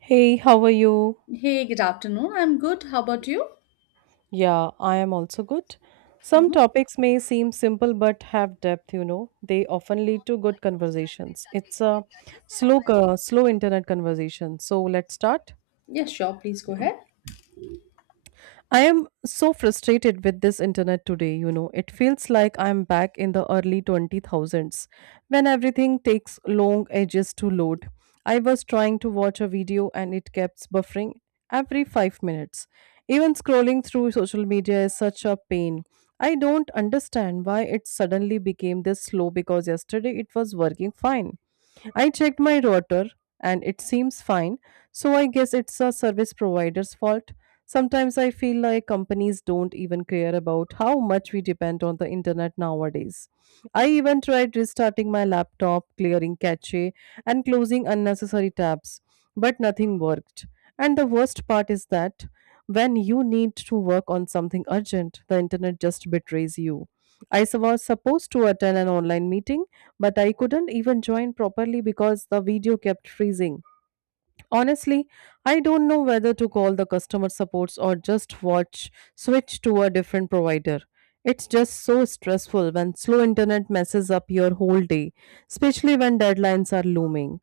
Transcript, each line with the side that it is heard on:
right: Hey, how are you?
left: Hey, good afternoon. I'm good. How about you?
right: Yeah, I am also good. Some
left: Mm-hmm.
right: topics may seem simple but have depth, you know. They often lead to good conversations. It's a slow internet conversation. So let's start.
left: Yes, sure. Please go ahead.
right: I am so frustrated with this internet today, you know. It feels like I'm back in the early 20,000s when everything takes long ages to load. I was trying to watch a video and it kept buffering every 5 minutes. Even scrolling through social media is such a pain. I don't understand why it suddenly became this slow because yesterday it was working fine. I checked my router and it seems fine, so I guess it's a service provider's fault. Sometimes I feel like companies don't even care about how much we depend on the internet nowadays. I even tried restarting my laptop, clearing cache, and closing unnecessary tabs, but nothing worked. And the worst part is that when you need to work on something urgent, the internet just betrays you. Was supposed to attend an online meeting, but I couldn't even join properly because the video kept freezing. Honestly, I don't know whether to call the customer supports or just watch switch to a different provider. It's just so stressful when slow internet messes up your whole day, especially when deadlines are looming.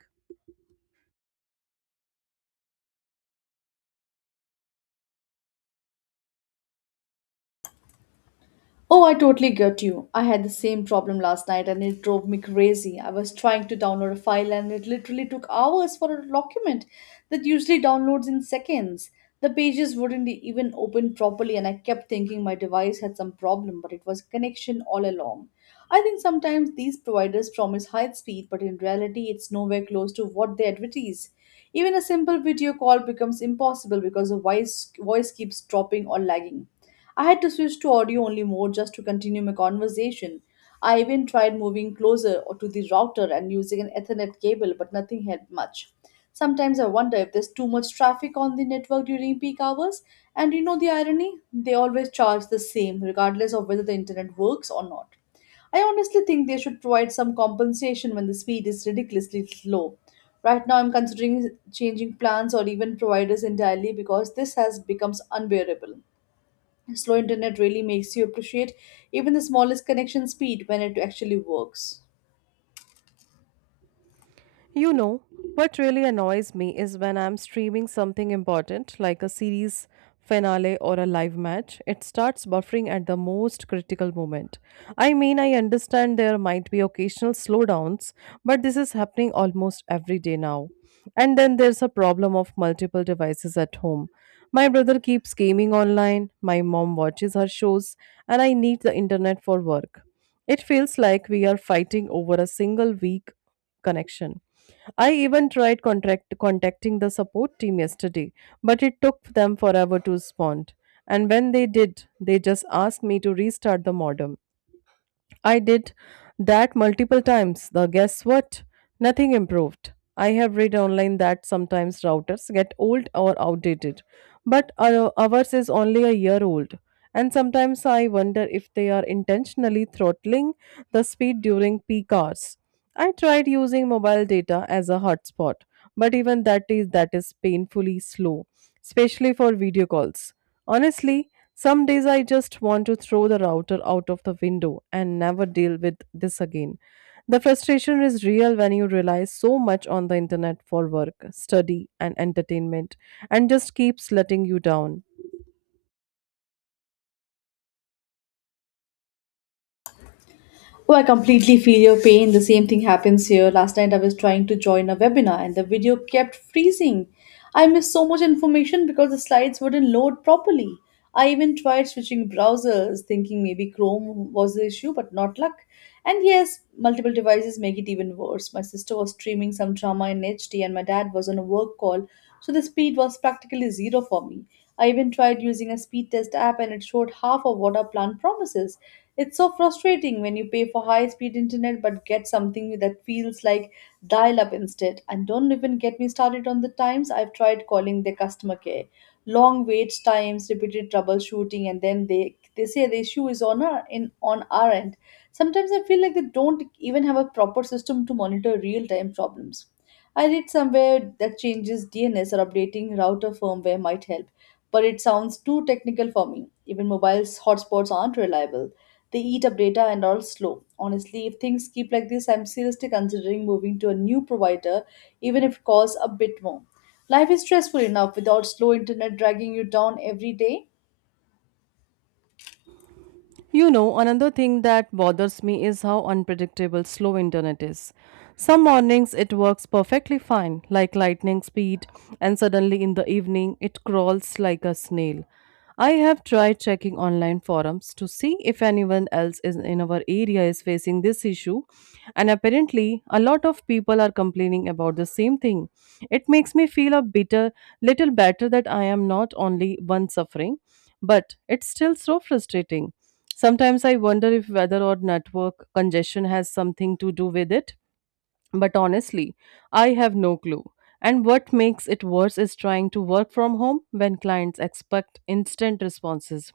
left: Oh, I totally get you. I had the same problem last night and it drove me crazy. I was trying to download a file and it literally took hours for a document that usually downloads in seconds. The pages wouldn't even open properly and I kept thinking my device had some problem, but it was connection all along. I think sometimes these providers promise high speed, but in reality, it's nowhere close to what they advertise. Even a simple video call becomes impossible because the voice keeps dropping or lagging. I had to switch to audio only mode just to continue my conversation. I even tried moving closer to the router and using an Ethernet cable, but nothing helped much. Sometimes I wonder if there's too much traffic on the network during peak hours. And you know the irony? They always charge the same, regardless of whether the internet works or not. I honestly think they should provide some compensation when the speed is ridiculously slow. Right now, I'm considering changing plans or even providers entirely because this has become unbearable. Slow internet really makes you appreciate even the smallest connection speed when it actually works.
right: You know, what really annoys me is when I'm streaming something important like a series finale or a live match, it starts buffering at the most critical moment. I mean, I understand there might be occasional slowdowns, but this is happening almost every day now. And then there's a problem of multiple devices at home. My brother keeps gaming online, my mom watches her shows, and I need the internet for work. It feels like we are fighting over a single week connection. I even tried contract contacting the support team yesterday, but it took them forever to respond. And when they did, they just asked me to restart the modem. I did that multiple times. The guess what? Nothing improved. I have read online that sometimes routers get old or outdated, but ours is only a year old. And sometimes I wonder if they are intentionally throttling the speed during peak hours. I tried using mobile data as a hotspot, but even that is painfully slow, especially for video calls. Honestly, some days I just want to throw the router out of the window and never deal with this again. The frustration is real when you rely so much on the internet for work, study, and entertainment, and just keeps letting you down.
left: Oh, I completely feel your pain. The same thing happens here. Last night I was trying to join a webinar and the video kept freezing. I missed so much information because the slides wouldn't load properly. I even tried switching browsers, thinking maybe Chrome was the issue, but not luck. And yes, multiple devices make it even worse. My sister was streaming some drama in HD, and my dad was on a work call, so the speed was practically zero for me. I even tried using a speed test app and it showed half of what our plan promises. It's so frustrating when you pay for high speed internet but get something that feels like dial up instead. And don't even get me started on the times I've tried calling their customer care. Long wait times, repeated troubleshooting, and then they say the issue is on our in on our end. Sometimes I feel like they don't even have a proper system to monitor real time problems. I read somewhere that changes DNS or updating router firmware might help, but it sounds too technical for me. Even mobile hotspots aren't reliable. They eat up data and are slow. Honestly, if things keep like this, I'm seriously considering moving to a new provider, even if it costs a bit more. Life is stressful enough without slow internet dragging you down every day.
right: You know, another thing that bothers me is how unpredictable slow internet is. Some mornings it works perfectly fine, like lightning speed, and suddenly in the evening it crawls like a snail. I have tried checking online forums to see if anyone else is in our area is facing this issue, and apparently a lot of people are complaining about the same thing. It makes me feel a bitter little better that I am not only one suffering, but it's still so frustrating. Sometimes I wonder if whether or network congestion has something to do with it. But honestly, I have no clue. And what makes it worse is trying to work from home when clients expect instant responses.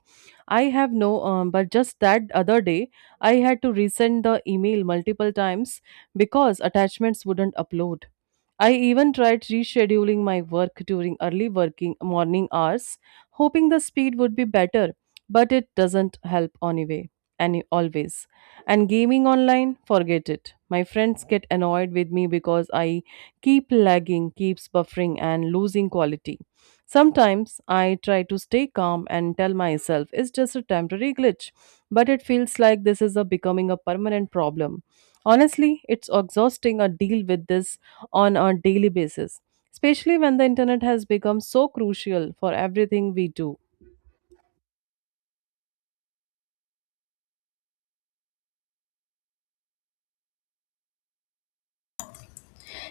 right: I have no, but just that other day, I had to resend the email multiple times because attachments wouldn't upload. I even tried rescheduling my work during early working morning hours, hoping the speed would be better, but it doesn't help anyway, and always. And gaming online, forget it. My friends get annoyed with me because I keep lagging, keeps buffering, and losing quality. Sometimes I try to stay calm and tell myself it's just a temporary glitch, but it feels like this is a becoming a permanent problem. Honestly, it's exhausting to deal with this on a daily basis, especially when the internet has become so crucial for everything we do.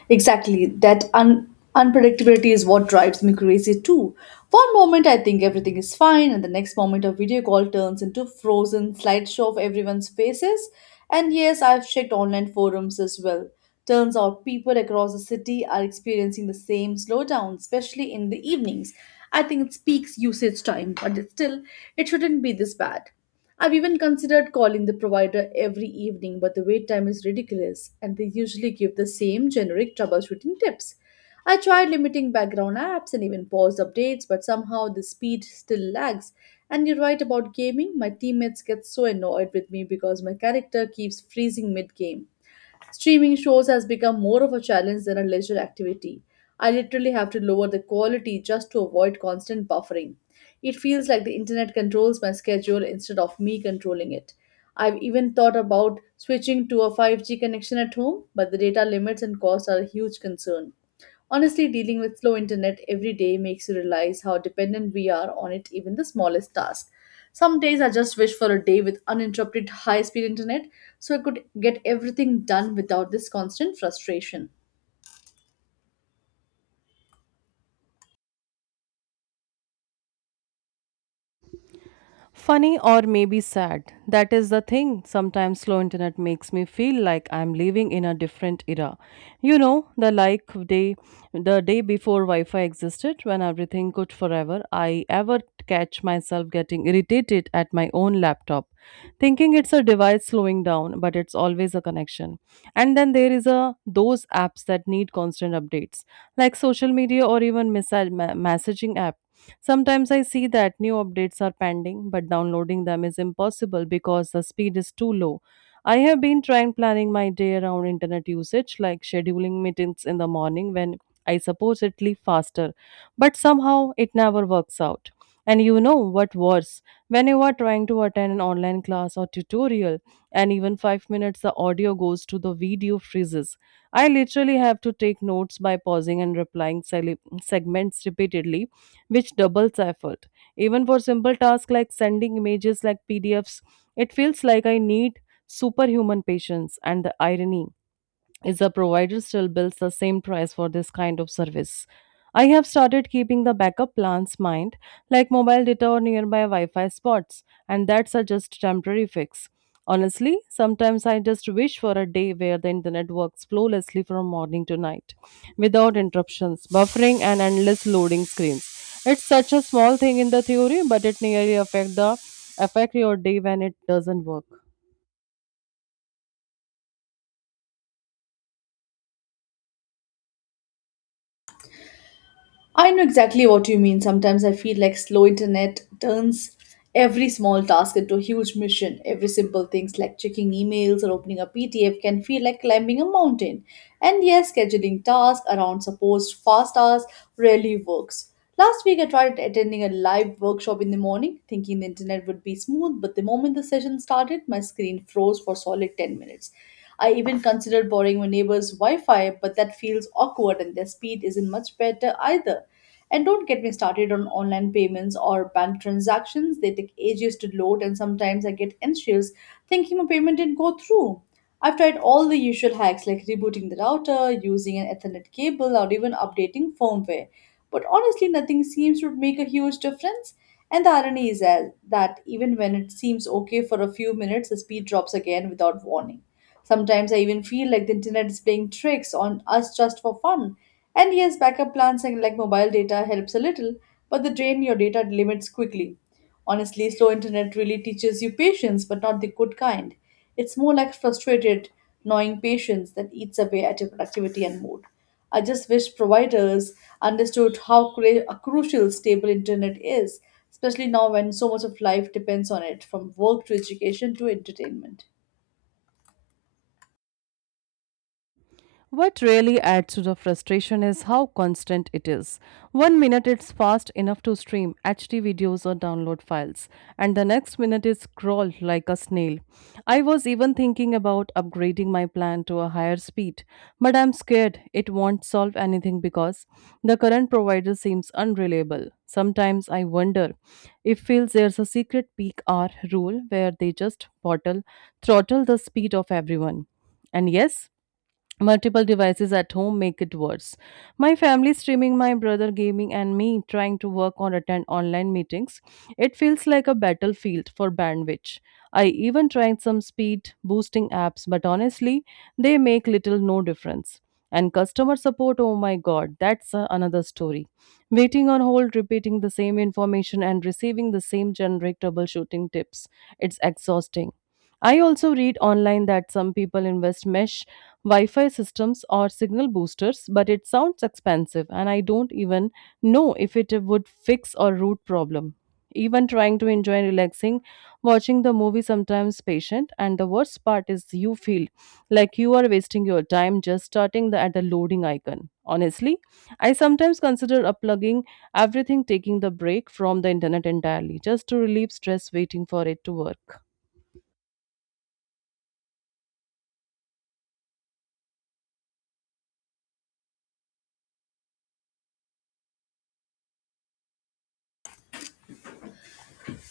left: Exactly. Unpredictability is what drives me crazy too. One moment I think everything is fine, and the next moment a video call turns into frozen slideshow of everyone's faces. And yes, I've checked online forums as well. Turns out people across the city are experiencing the same slowdown, especially in the evenings. I think it speaks usage time, but still, it shouldn't be this bad. I've even considered calling the provider every evening, but the wait time is ridiculous and they usually give the same generic troubleshooting tips. I tried limiting background apps and even paused updates, but somehow the speed still lags. And you're right about gaming, my teammates get so annoyed with me because my character keeps freezing mid game. Streaming shows has become more of a challenge than a leisure activity. I literally have to lower the quality just to avoid constant buffering. It feels like the internet controls my schedule instead of me controlling it. I've even thought about switching to a 5G connection at home, but the data limits and costs are a huge concern. Honestly, dealing with slow internet every day makes you realize how dependent we are on it, even the smallest task. Some days I just wish for a day with uninterrupted high speed internet so I could get everything done without this constant frustration.
right: Funny or maybe sad. That is the thing. Sometimes slow internet makes me feel like I'm living in a different era. You know, the day before Wi-Fi existed when everything could forever, I ever catch myself getting irritated at my own laptop, thinking it's a device slowing down, but it's always a connection. And then there is a those apps that need constant updates, like social media or even messaging apps. Sometimes I see that new updates are pending, but downloading them is impossible because the speed is too low. I have been trying planning my day around internet usage, like scheduling meetings in the morning when I supposedly faster, but somehow it never works out. And you know what worse? When you are trying to attend an online class or tutorial, and even 5 minutes the audio goes to the video freezes. I literally have to take notes by pausing and replying segments repeatedly which doubles effort. Even for simple tasks like sending images like PDFs, it feels like I need superhuman patience and the irony is the provider still bills the same price for this kind of service. I have started keeping the backup plans mind, like mobile data or nearby Wi Fi spots, and that's a just temporary fix. Honestly, sometimes I just wish for a day where the internet works flawlessly from morning to night, without interruptions, buffering, and endless loading screens. It's such a small thing in the theory, but it nearly affect your day when it doesn't work.
left: I know exactly what you mean. Sometimes I feel like slow internet turns every small task into a huge mission. Every simple things like checking emails or opening a PDF can feel like climbing a mountain. And yes, scheduling tasks around supposed fast hours rarely works. Last week, I tried attending a live workshop in the morning, thinking the internet would be smooth, but the moment the session started, my screen froze for solid 10 minutes. I even considered borrowing my neighbor's Wi Fi, but that feels awkward and their speed isn't much better either. And don't get me started on online payments or bank transactions, they take ages to load, and sometimes I get anxious thinking my payment didn't go through. I've tried all the usual hacks like rebooting the router, using an Ethernet cable, or even updating firmware. But honestly, nothing seems to make a huge difference. And the irony is that even when it seems okay for a few minutes, the speed drops again without warning. Sometimes I even feel like the internet is playing tricks on us just for fun. And yes, backup plans and like mobile data helps a little, but they drain your data limits quickly. Honestly, slow internet really teaches you patience, but not the good kind. It's more like frustrated, gnawing patience that eats away at your productivity and mood. I just wish providers understood how crucial stable internet is, especially now when so much of life depends on it, from work to education to entertainment.
right: What really adds to the frustration is how constant it is. One minute it's fast enough to stream HD videos or download files, and the next minute it's scrolls like a snail. I was even thinking about upgrading my plan to a higher speed, but I'm scared it won't solve anything because the current provider seems unreliable. Sometimes I wonder if feels there's a secret peak hour rule where they just bottle throttle the speed of everyone. And yes, multiple devices at home make it worse. My family streaming, my brother gaming, and me trying to work or attend online meetings. It feels like a battlefield for bandwidth. I even tried some speed boosting apps, but honestly, they make little no difference. And customer support, oh my god, that's another story. Waiting on hold, repeating the same information, and receiving the same generic troubleshooting tips. It's exhausting. I also read online that some people invest mesh Wi Fi systems or signal boosters, but it sounds expensive, and I don't even know if it would fix or root problem. Even trying to enjoy relaxing, watching the movie sometimes patient, and the worst part is you feel like you are wasting your time just at the loading icon. Honestly, I sometimes consider unplugging everything, taking the break from the internet entirely, just to relieve stress waiting for it to work.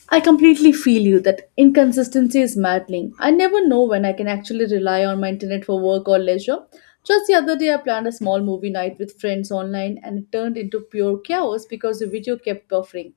left: I completely feel you that inconsistency is maddening. I never know when I can actually rely on my internet for work or leisure. Just the other day, I planned a small movie night with friends online and it turned into pure chaos because the video kept buffering.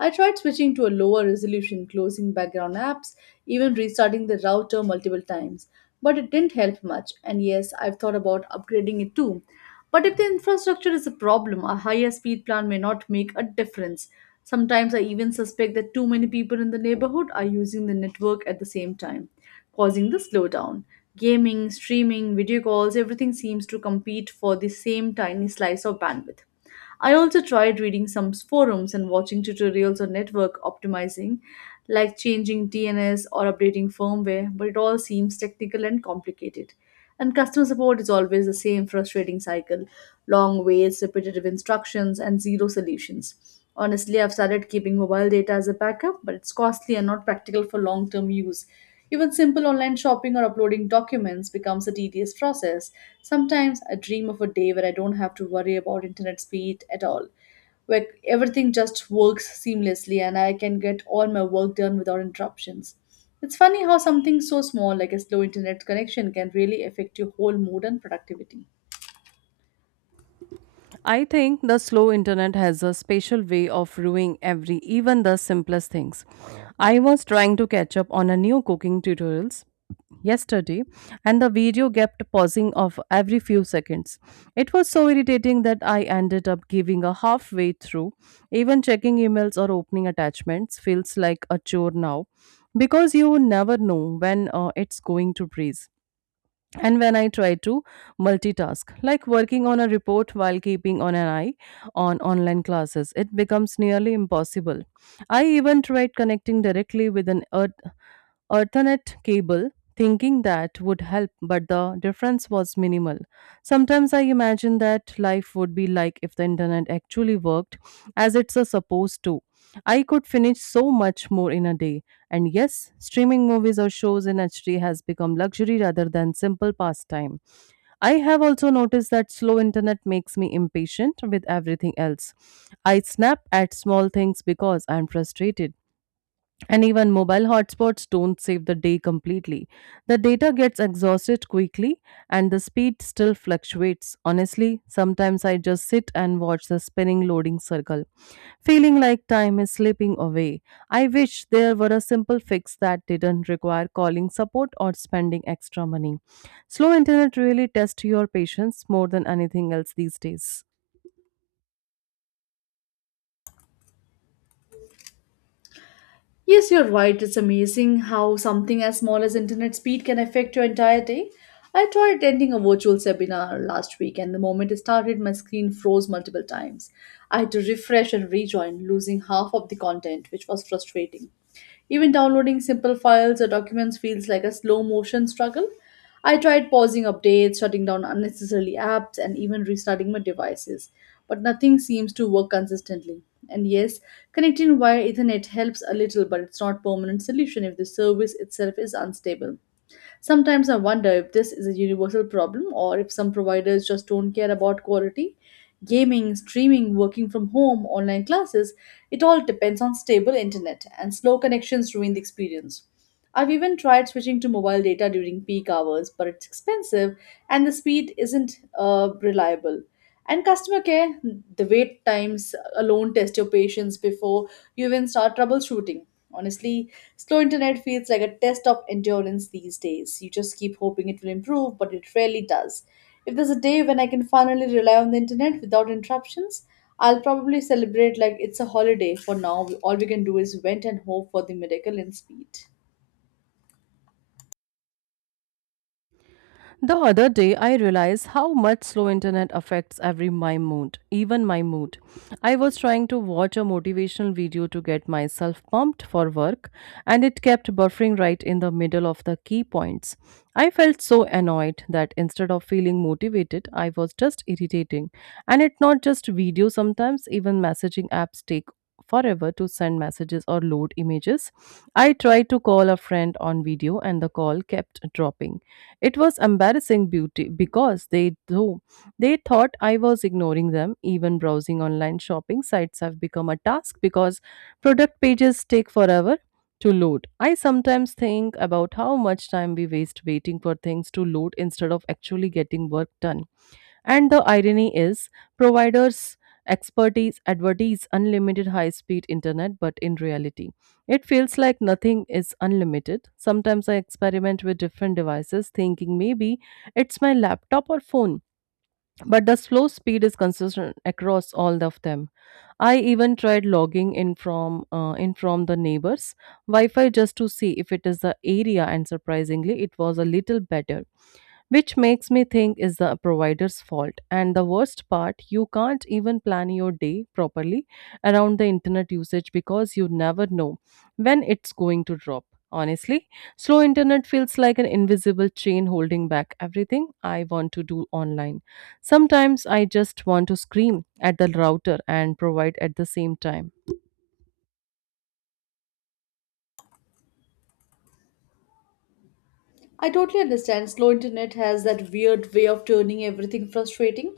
left: I tried switching to a lower resolution, closing background apps, even restarting the router multiple times, but it didn't help much. And yes, I've thought about upgrading it too, but if the infrastructure is a problem, a higher speed plan may not make a difference. Sometimes I even suspect that too many people in the neighborhood are using the network at the same time, causing the slowdown. Gaming, streaming, video calls, everything seems to compete for the same tiny slice of bandwidth. I also tried reading some forums and watching tutorials on network optimizing, like changing DNS or updating firmware, but it all seems technical and complicated. And customer support is always the same frustrating cycle long waits, repetitive instructions, and zero solutions. Honestly, I've started keeping mobile data as a backup, but it's costly and not practical for long term use. Even simple online shopping or uploading documents becomes a tedious process. Sometimes I dream of a day where I don't have to worry about internet speed at all, where everything just works seamlessly and I can get all my work done without interruptions. It's funny how something so small like a slow internet connection can really affect your whole mood and productivity.
right: I think the slow internet has a special way of ruining every, even the simplest things. I was trying to catch up on a new cooking tutorials yesterday and the video kept pausing off every few seconds. It was so irritating that I ended up giving a halfway through. Even checking emails or opening attachments feels like a chore now because you never know when it's going to breathe. And when I try to multitask like working on a report while keeping on an eye on online classes, it becomes nearly impossible. I even tried connecting directly with an earth alternate cable, thinking that would help, but the difference was minimal. Sometimes I imagine that life would be like if the internet actually worked as it's a supposed to. I could finish so much more in a day. And yes, streaming movies or shows in HD has become luxury rather than simple pastime. I have also noticed that slow internet makes me impatient with everything else. I snap at small things because I'm frustrated, and even mobile hotspots don't save the day completely. The data gets exhausted quickly and the speed still fluctuates. Honestly, sometimes I just sit and watch the spinning loading circle, feeling like time is slipping away. I wish there were a simple fix that didn't require calling support or spending extra money. Slow internet really tests your patience more than anything else these days.
left: Yes, you're right. It's amazing how something as small as internet speed can affect your entire day. I tried attending a virtual seminar last week, and the moment it started, my screen froze multiple times. I had to refresh and rejoin, losing half of the content, which was frustrating. Even downloading simple files or documents feels like a slow motion struggle. I tried pausing updates, shutting down unnecessary apps, and even restarting my devices, but nothing seems to work consistently. And yes, connecting via Ethernet helps a little, but it's not a permanent solution if the service itself is unstable. Sometimes I wonder if this is a universal problem or if some providers just don't care about quality. Gaming, streaming, working from home, online classes, it all depends on stable internet, and slow connections ruin the experience. I've even tried switching to mobile data during peak hours, but it's expensive and the speed isn't reliable. And customer care, the wait times alone test your patience before you even start troubleshooting. Honestly, slow internet feels like a test of endurance these days. You just keep hoping it will improve, but it rarely does. If there's a day when I can finally rely on the internet without interruptions, I'll probably celebrate like it's a holiday. For now, all we can do is vent and hope for the miracle in speed.
right: The other day, I realized how much slow internet affects every my mood, even my mood. I was trying to watch a motivational video to get myself pumped for work, and it kept buffering right in the middle of the key points. I felt so annoyed that instead of feeling motivated, I was just irritating. And it not just video, sometimes even messaging apps take forever to send messages or load images. I tried to call a friend on video and the call kept dropping. It was embarrassing beauty because they thought I was ignoring them. Even browsing online shopping sites have become a task because product pages take forever to load. I sometimes think about how much time we waste waiting for things to load instead of actually getting work done. And the irony is, providers expertise advertise unlimited high speed internet, but in reality, it feels like nothing is unlimited. Sometimes I experiment with different devices, thinking maybe it's my laptop or phone, but the slow speed is consistent across all of them. I even tried logging in from the neighbors Wi-Fi just to see if it is the area, and surprisingly, it was a little better which makes me think is the provider's fault. And the worst part, you can't even plan your day properly around the internet usage because you never know when it's going to drop. Honestly, slow internet feels like an invisible chain holding back everything I want to do online. Sometimes I just want to scream at the router and provide at the same time.
left: I totally understand. Slow internet has that weird way of turning everything frustrating.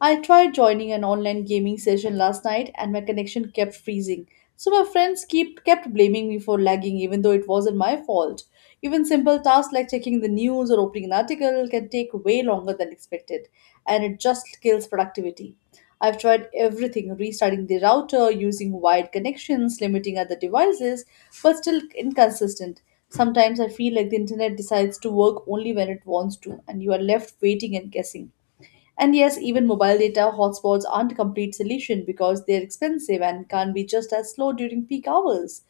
left: I tried joining an online gaming session last night and my connection kept freezing. So my friends keep kept blaming me for lagging even though it wasn't my fault. Even simple tasks like checking the news or opening an article can take way longer than expected and it just kills productivity. I've tried everything, restarting the router, using wired connections, limiting other devices, but still inconsistent. Sometimes I feel like the internet decides to work only when it wants to, and you are left waiting and guessing. And yes, even mobile data hotspots aren't a complete solution because they're expensive and can be just as slow during peak hours.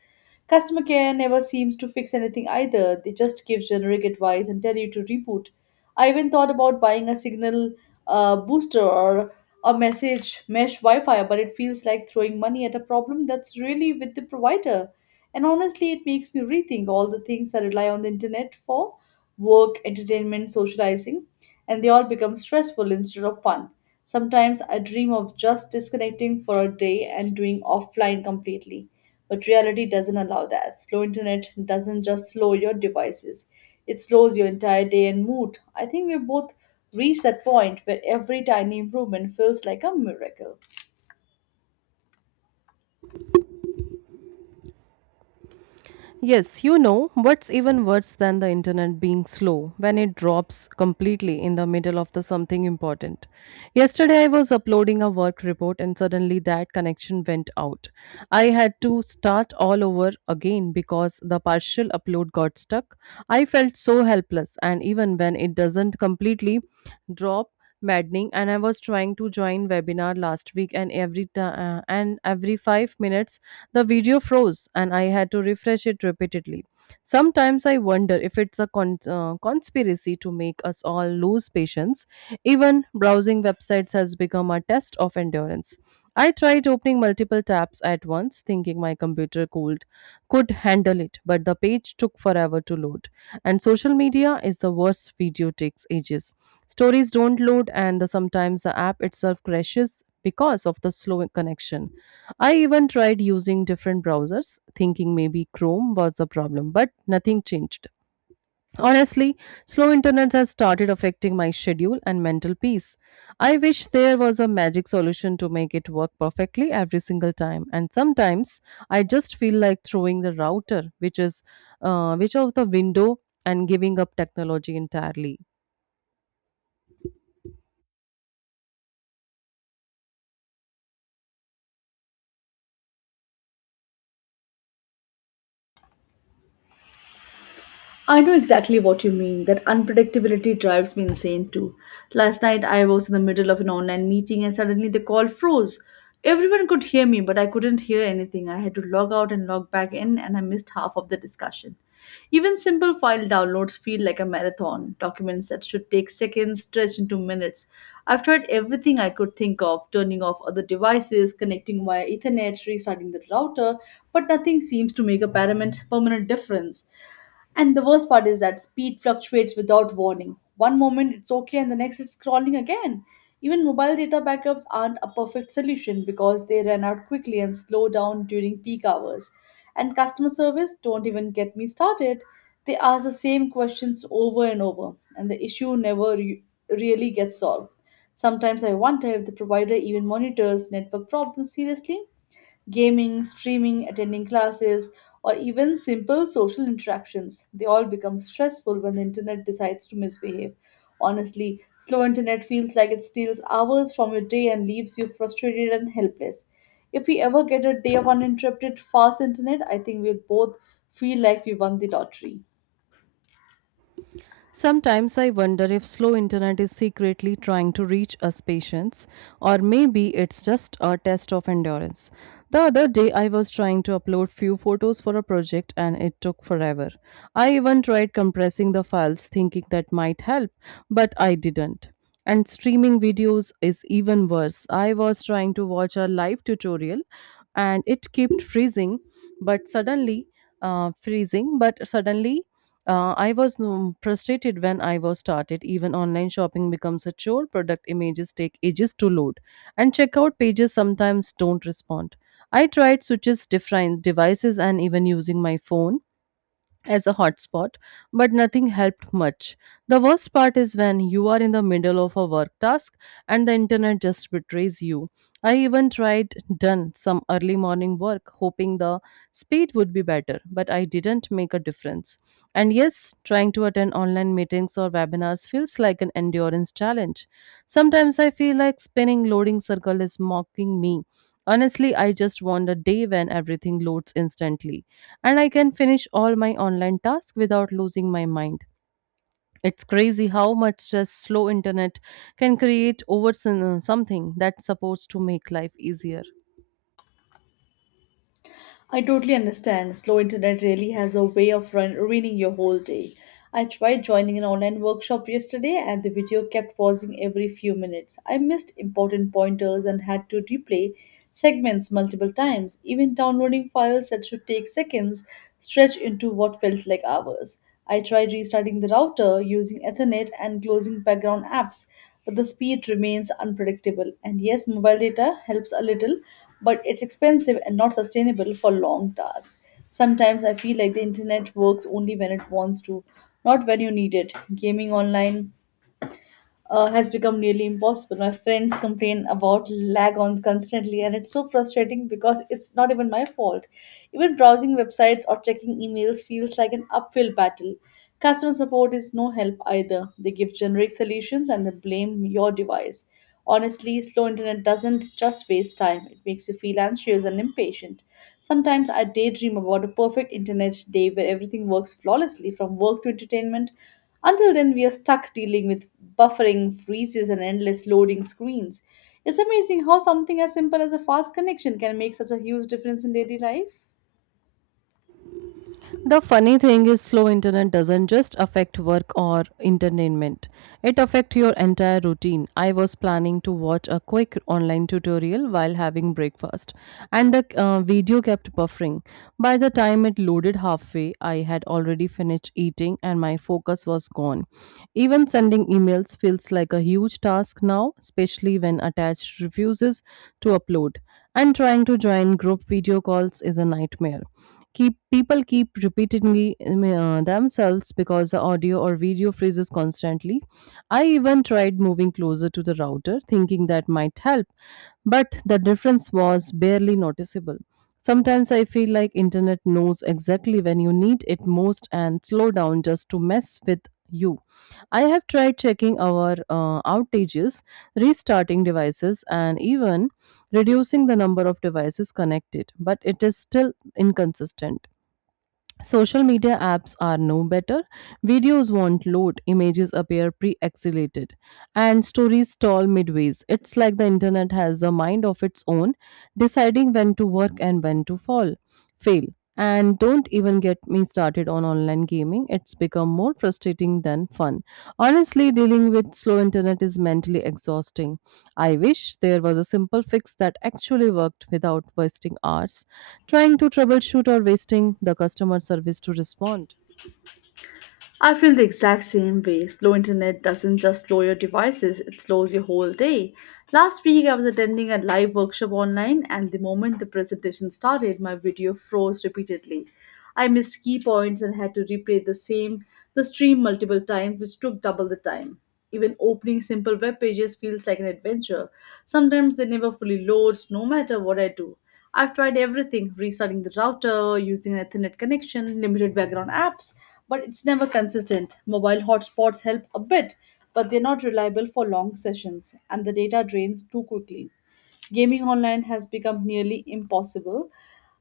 left: Customer care never seems to fix anything either. They just give generic advice and tell you to reboot. I even thought about buying a signal booster or a message mesh Wi Fi, but it feels like throwing money at a problem that's really with the provider. And honestly, it makes me rethink all the things I rely on the internet for: work, entertainment, socializing, and they all become stressful instead of fun. Sometimes I dream of just disconnecting for a day and doing offline completely, but reality doesn't allow that. Slow internet doesn't just slow your devices, it slows your entire day and mood. I think we both reach that point where every tiny improvement feels like a miracle.
right: Yes, you know, what's even worse than the internet being slow when it drops completely in the middle of the something important. Yesterday I was uploading a work report and suddenly that connection went out. I had to start all over again because the partial upload got stuck. I felt so helpless. And even when it doesn't completely drop maddening, and I was trying to join webinar last week and every 5 minutes the video froze and I had to refresh it repeatedly. Sometimes I wonder if it's a conspiracy to make us all lose patience. Even browsing websites has become a test of endurance. I tried opening multiple tabs at once, thinking my could handle it, but the page took forever to load. And social media is the worst, video takes ages. Stories don't load, and sometimes the app itself crashes because of the slow connection. I even tried using different browsers, thinking maybe Chrome was the problem, but nothing changed. Honestly, slow internet has started affecting my schedule and mental peace. I wish there was a magic solution to make it work perfectly every single time. And sometimes I just feel like throwing the router, which of the window, and giving up technology entirely.
left: I know exactly what you mean. That unpredictability drives me insane too. Last night I was in the middle of an online meeting and suddenly the call froze. Everyone could hear me, but I couldn't hear anything. I had to log out and log back in, and I missed half of the discussion. Even simple file downloads feel like a marathon. Documents that should take seconds stretch into minutes. I've tried everything I could think of: turning off other devices, connecting via Ethernet, restarting the router, but nothing seems to make a permanent difference. And the worst part is that speed fluctuates without warning. One moment it's okay, and the next it's crawling again. Even mobile data backups aren't a perfect solution because they run out quickly and slow down during peak hours. And customer service, don't even get me started. They ask the same questions over and over, and the issue never really gets solved. Sometimes I wonder if the provider even monitors network problems seriously. Gaming, streaming, attending classes, or even simple social interactions. They all become stressful when the internet decides to misbehave. Honestly, slow internet feels like it steals hours from your day and leaves you frustrated and helpless. If we ever get a day of uninterrupted fast internet, I think we'll both feel like we won the lottery.
right: Sometimes I wonder if slow internet is secretly trying to reach us patients, or maybe it's just a test of endurance. The other day I was trying to upload few photos for a project and it took forever. I even tried compressing the files thinking that might help, but I didn't. And streaming videos is even worse. I was trying to watch a live tutorial and it kept but suddenly freezing, but suddenly I was frustrated when I was started. Even online shopping becomes a chore. Product images take ages to load, and checkout pages sometimes don't respond. I tried switches, different devices, and even using my phone as a hotspot, but nothing helped much. The worst part is when you are in the middle of a work task and the internet just betrays you. I even tried done some early morning work hoping the speed would be better, but I didn't make a difference. And yes, trying to attend online meetings or webinars feels like an endurance challenge. Sometimes I feel like spinning loading circle is mocking me. Honestly, I just want a day when everything loads instantly and I can finish all my online tasks without losing my mind. It's crazy how much just slow internet can create over something that's supposed to make life easier.
left: I totally understand. Slow internet really has a way of ruining your whole day. I tried joining an online workshop yesterday and the video kept pausing every few minutes. I missed important pointers and had to replay segments multiple times. Even downloading files that should take seconds stretched into what felt like hours. I tried restarting the router, using Ethernet and closing background apps, but the speed remains unpredictable. And yes, mobile data helps a little, but it's expensive and not sustainable for long tasks. Sometimes I feel like the internet works only when it wants to, not when you need it. Gaming online has become nearly impossible. My friends complain about lag on constantly, and it's so frustrating because it's not even my fault. Even browsing websites or checking emails feels like an uphill battle. Customer support is no help either. They give generic solutions and they blame your device. Honestly, slow internet doesn't just waste time, it makes you feel anxious and impatient. Sometimes I daydream about a perfect internet day where everything works flawlessly from work to entertainment. Until then, we are stuck dealing with buffering, freezes, and endless loading screens. It's amazing how something as simple as a fast connection can make such a huge difference in daily life.
right: The funny thing is slow internet doesn't just affect work or entertainment. It affects your entire routine. I was planning to watch a quick online tutorial while having breakfast and the video kept buffering. By the time it loaded halfway, I had already finished eating and my focus was gone. Even sending emails feels like a huge task now, especially when attached refuses to upload. And trying to join group video calls is a nightmare. Keep people keep repeating themselves because the audio or video freezes constantly. I even tried moving closer to the router, thinking that might help, but the difference was barely noticeable. Sometimes I feel like internet knows exactly when you need it most and slow down just to mess with you. I have tried checking our outages, restarting devices, and even reducing the number of devices connected, but it is still inconsistent. Social media apps are no better. Videos won't load, images appear pre exhalated, and stories stall midways. It's like the internet has a mind of its own, deciding when to work and when to fail. And don't even get me started on online gaming, it's become more frustrating than fun. Honestly, dealing with slow internet is mentally exhausting. I wish there was a simple fix that actually worked without wasting hours trying to troubleshoot or wasting the customer service to respond.
left: I feel the exact same way. Slow internet doesn't just slow your devices, it slows your whole day. Last week, I was attending a live workshop online, and the moment the presentation started, my video froze repeatedly. I missed key points and had to replay the stream multiple times, which took double the time. Even opening simple web pages feels like an adventure. Sometimes they never fully loads, no matter what I do. I've tried everything: restarting the router, using an Ethernet connection, limited background apps, but it's never consistent. Mobile hotspots help a bit, but they're not reliable for long sessions, and the data drains too quickly. Gaming online has become nearly impossible.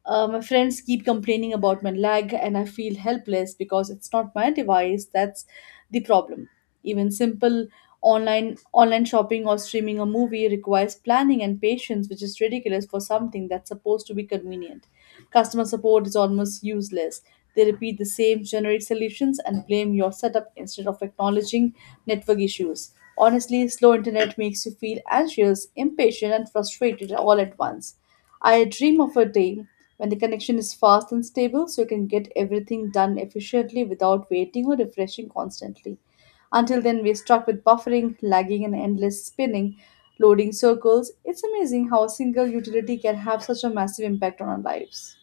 left: My friends keep complaining about my lag, and I feel helpless because it's not my device that's the problem. Even simple online shopping or streaming a movie requires planning and patience, which is ridiculous for something that's supposed to be convenient. Customer support is almost useless. They repeat the same generic solutions and blame your setup instead of acknowledging network issues. Honestly, slow internet makes you feel anxious, impatient, and frustrated all at once. I dream of a day when the connection is fast and stable so you can get everything done efficiently without waiting or refreshing constantly. Until then, we're stuck with buffering, lagging, and endless spinning, loading circles. It's amazing how a single utility can have such a massive impact on our lives.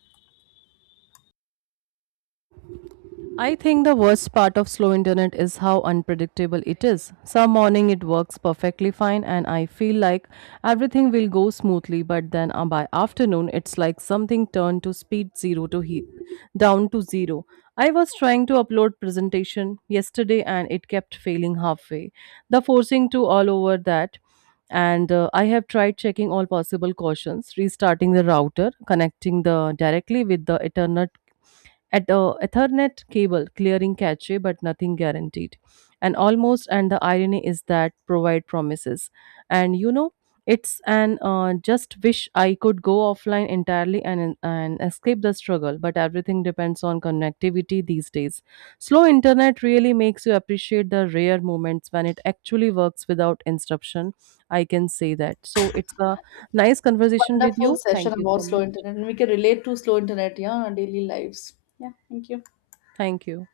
right: I think the worst part of slow internet is how unpredictable it is. Some morning it works perfectly fine and I feel like everything will go smoothly, but then by afternoon it's like something turned to speed down to 0. I was trying to upload presentation yesterday and it kept failing halfway. The forcing to all over that, and I have tried checking all possible cautions, restarting the router, connecting the directly with the Ethernet cable clearing cache, but nothing guaranteed. And almost, and the irony is that provide promises. And you know, it's an just wish I could go offline entirely and escape the struggle. But everything depends on connectivity these days. Slow internet really makes you appreciate the rare moments when it actually works without interruption. I can say that. So it's a nice conversation with
left: Wonderful
right: you.
left: session
right: Thank you
left: about
right: so
left: slow
right: much.
left: internet, and we can relate to slow internet, yeah, in our daily lives. Yeah, thank you.
right: Thank you.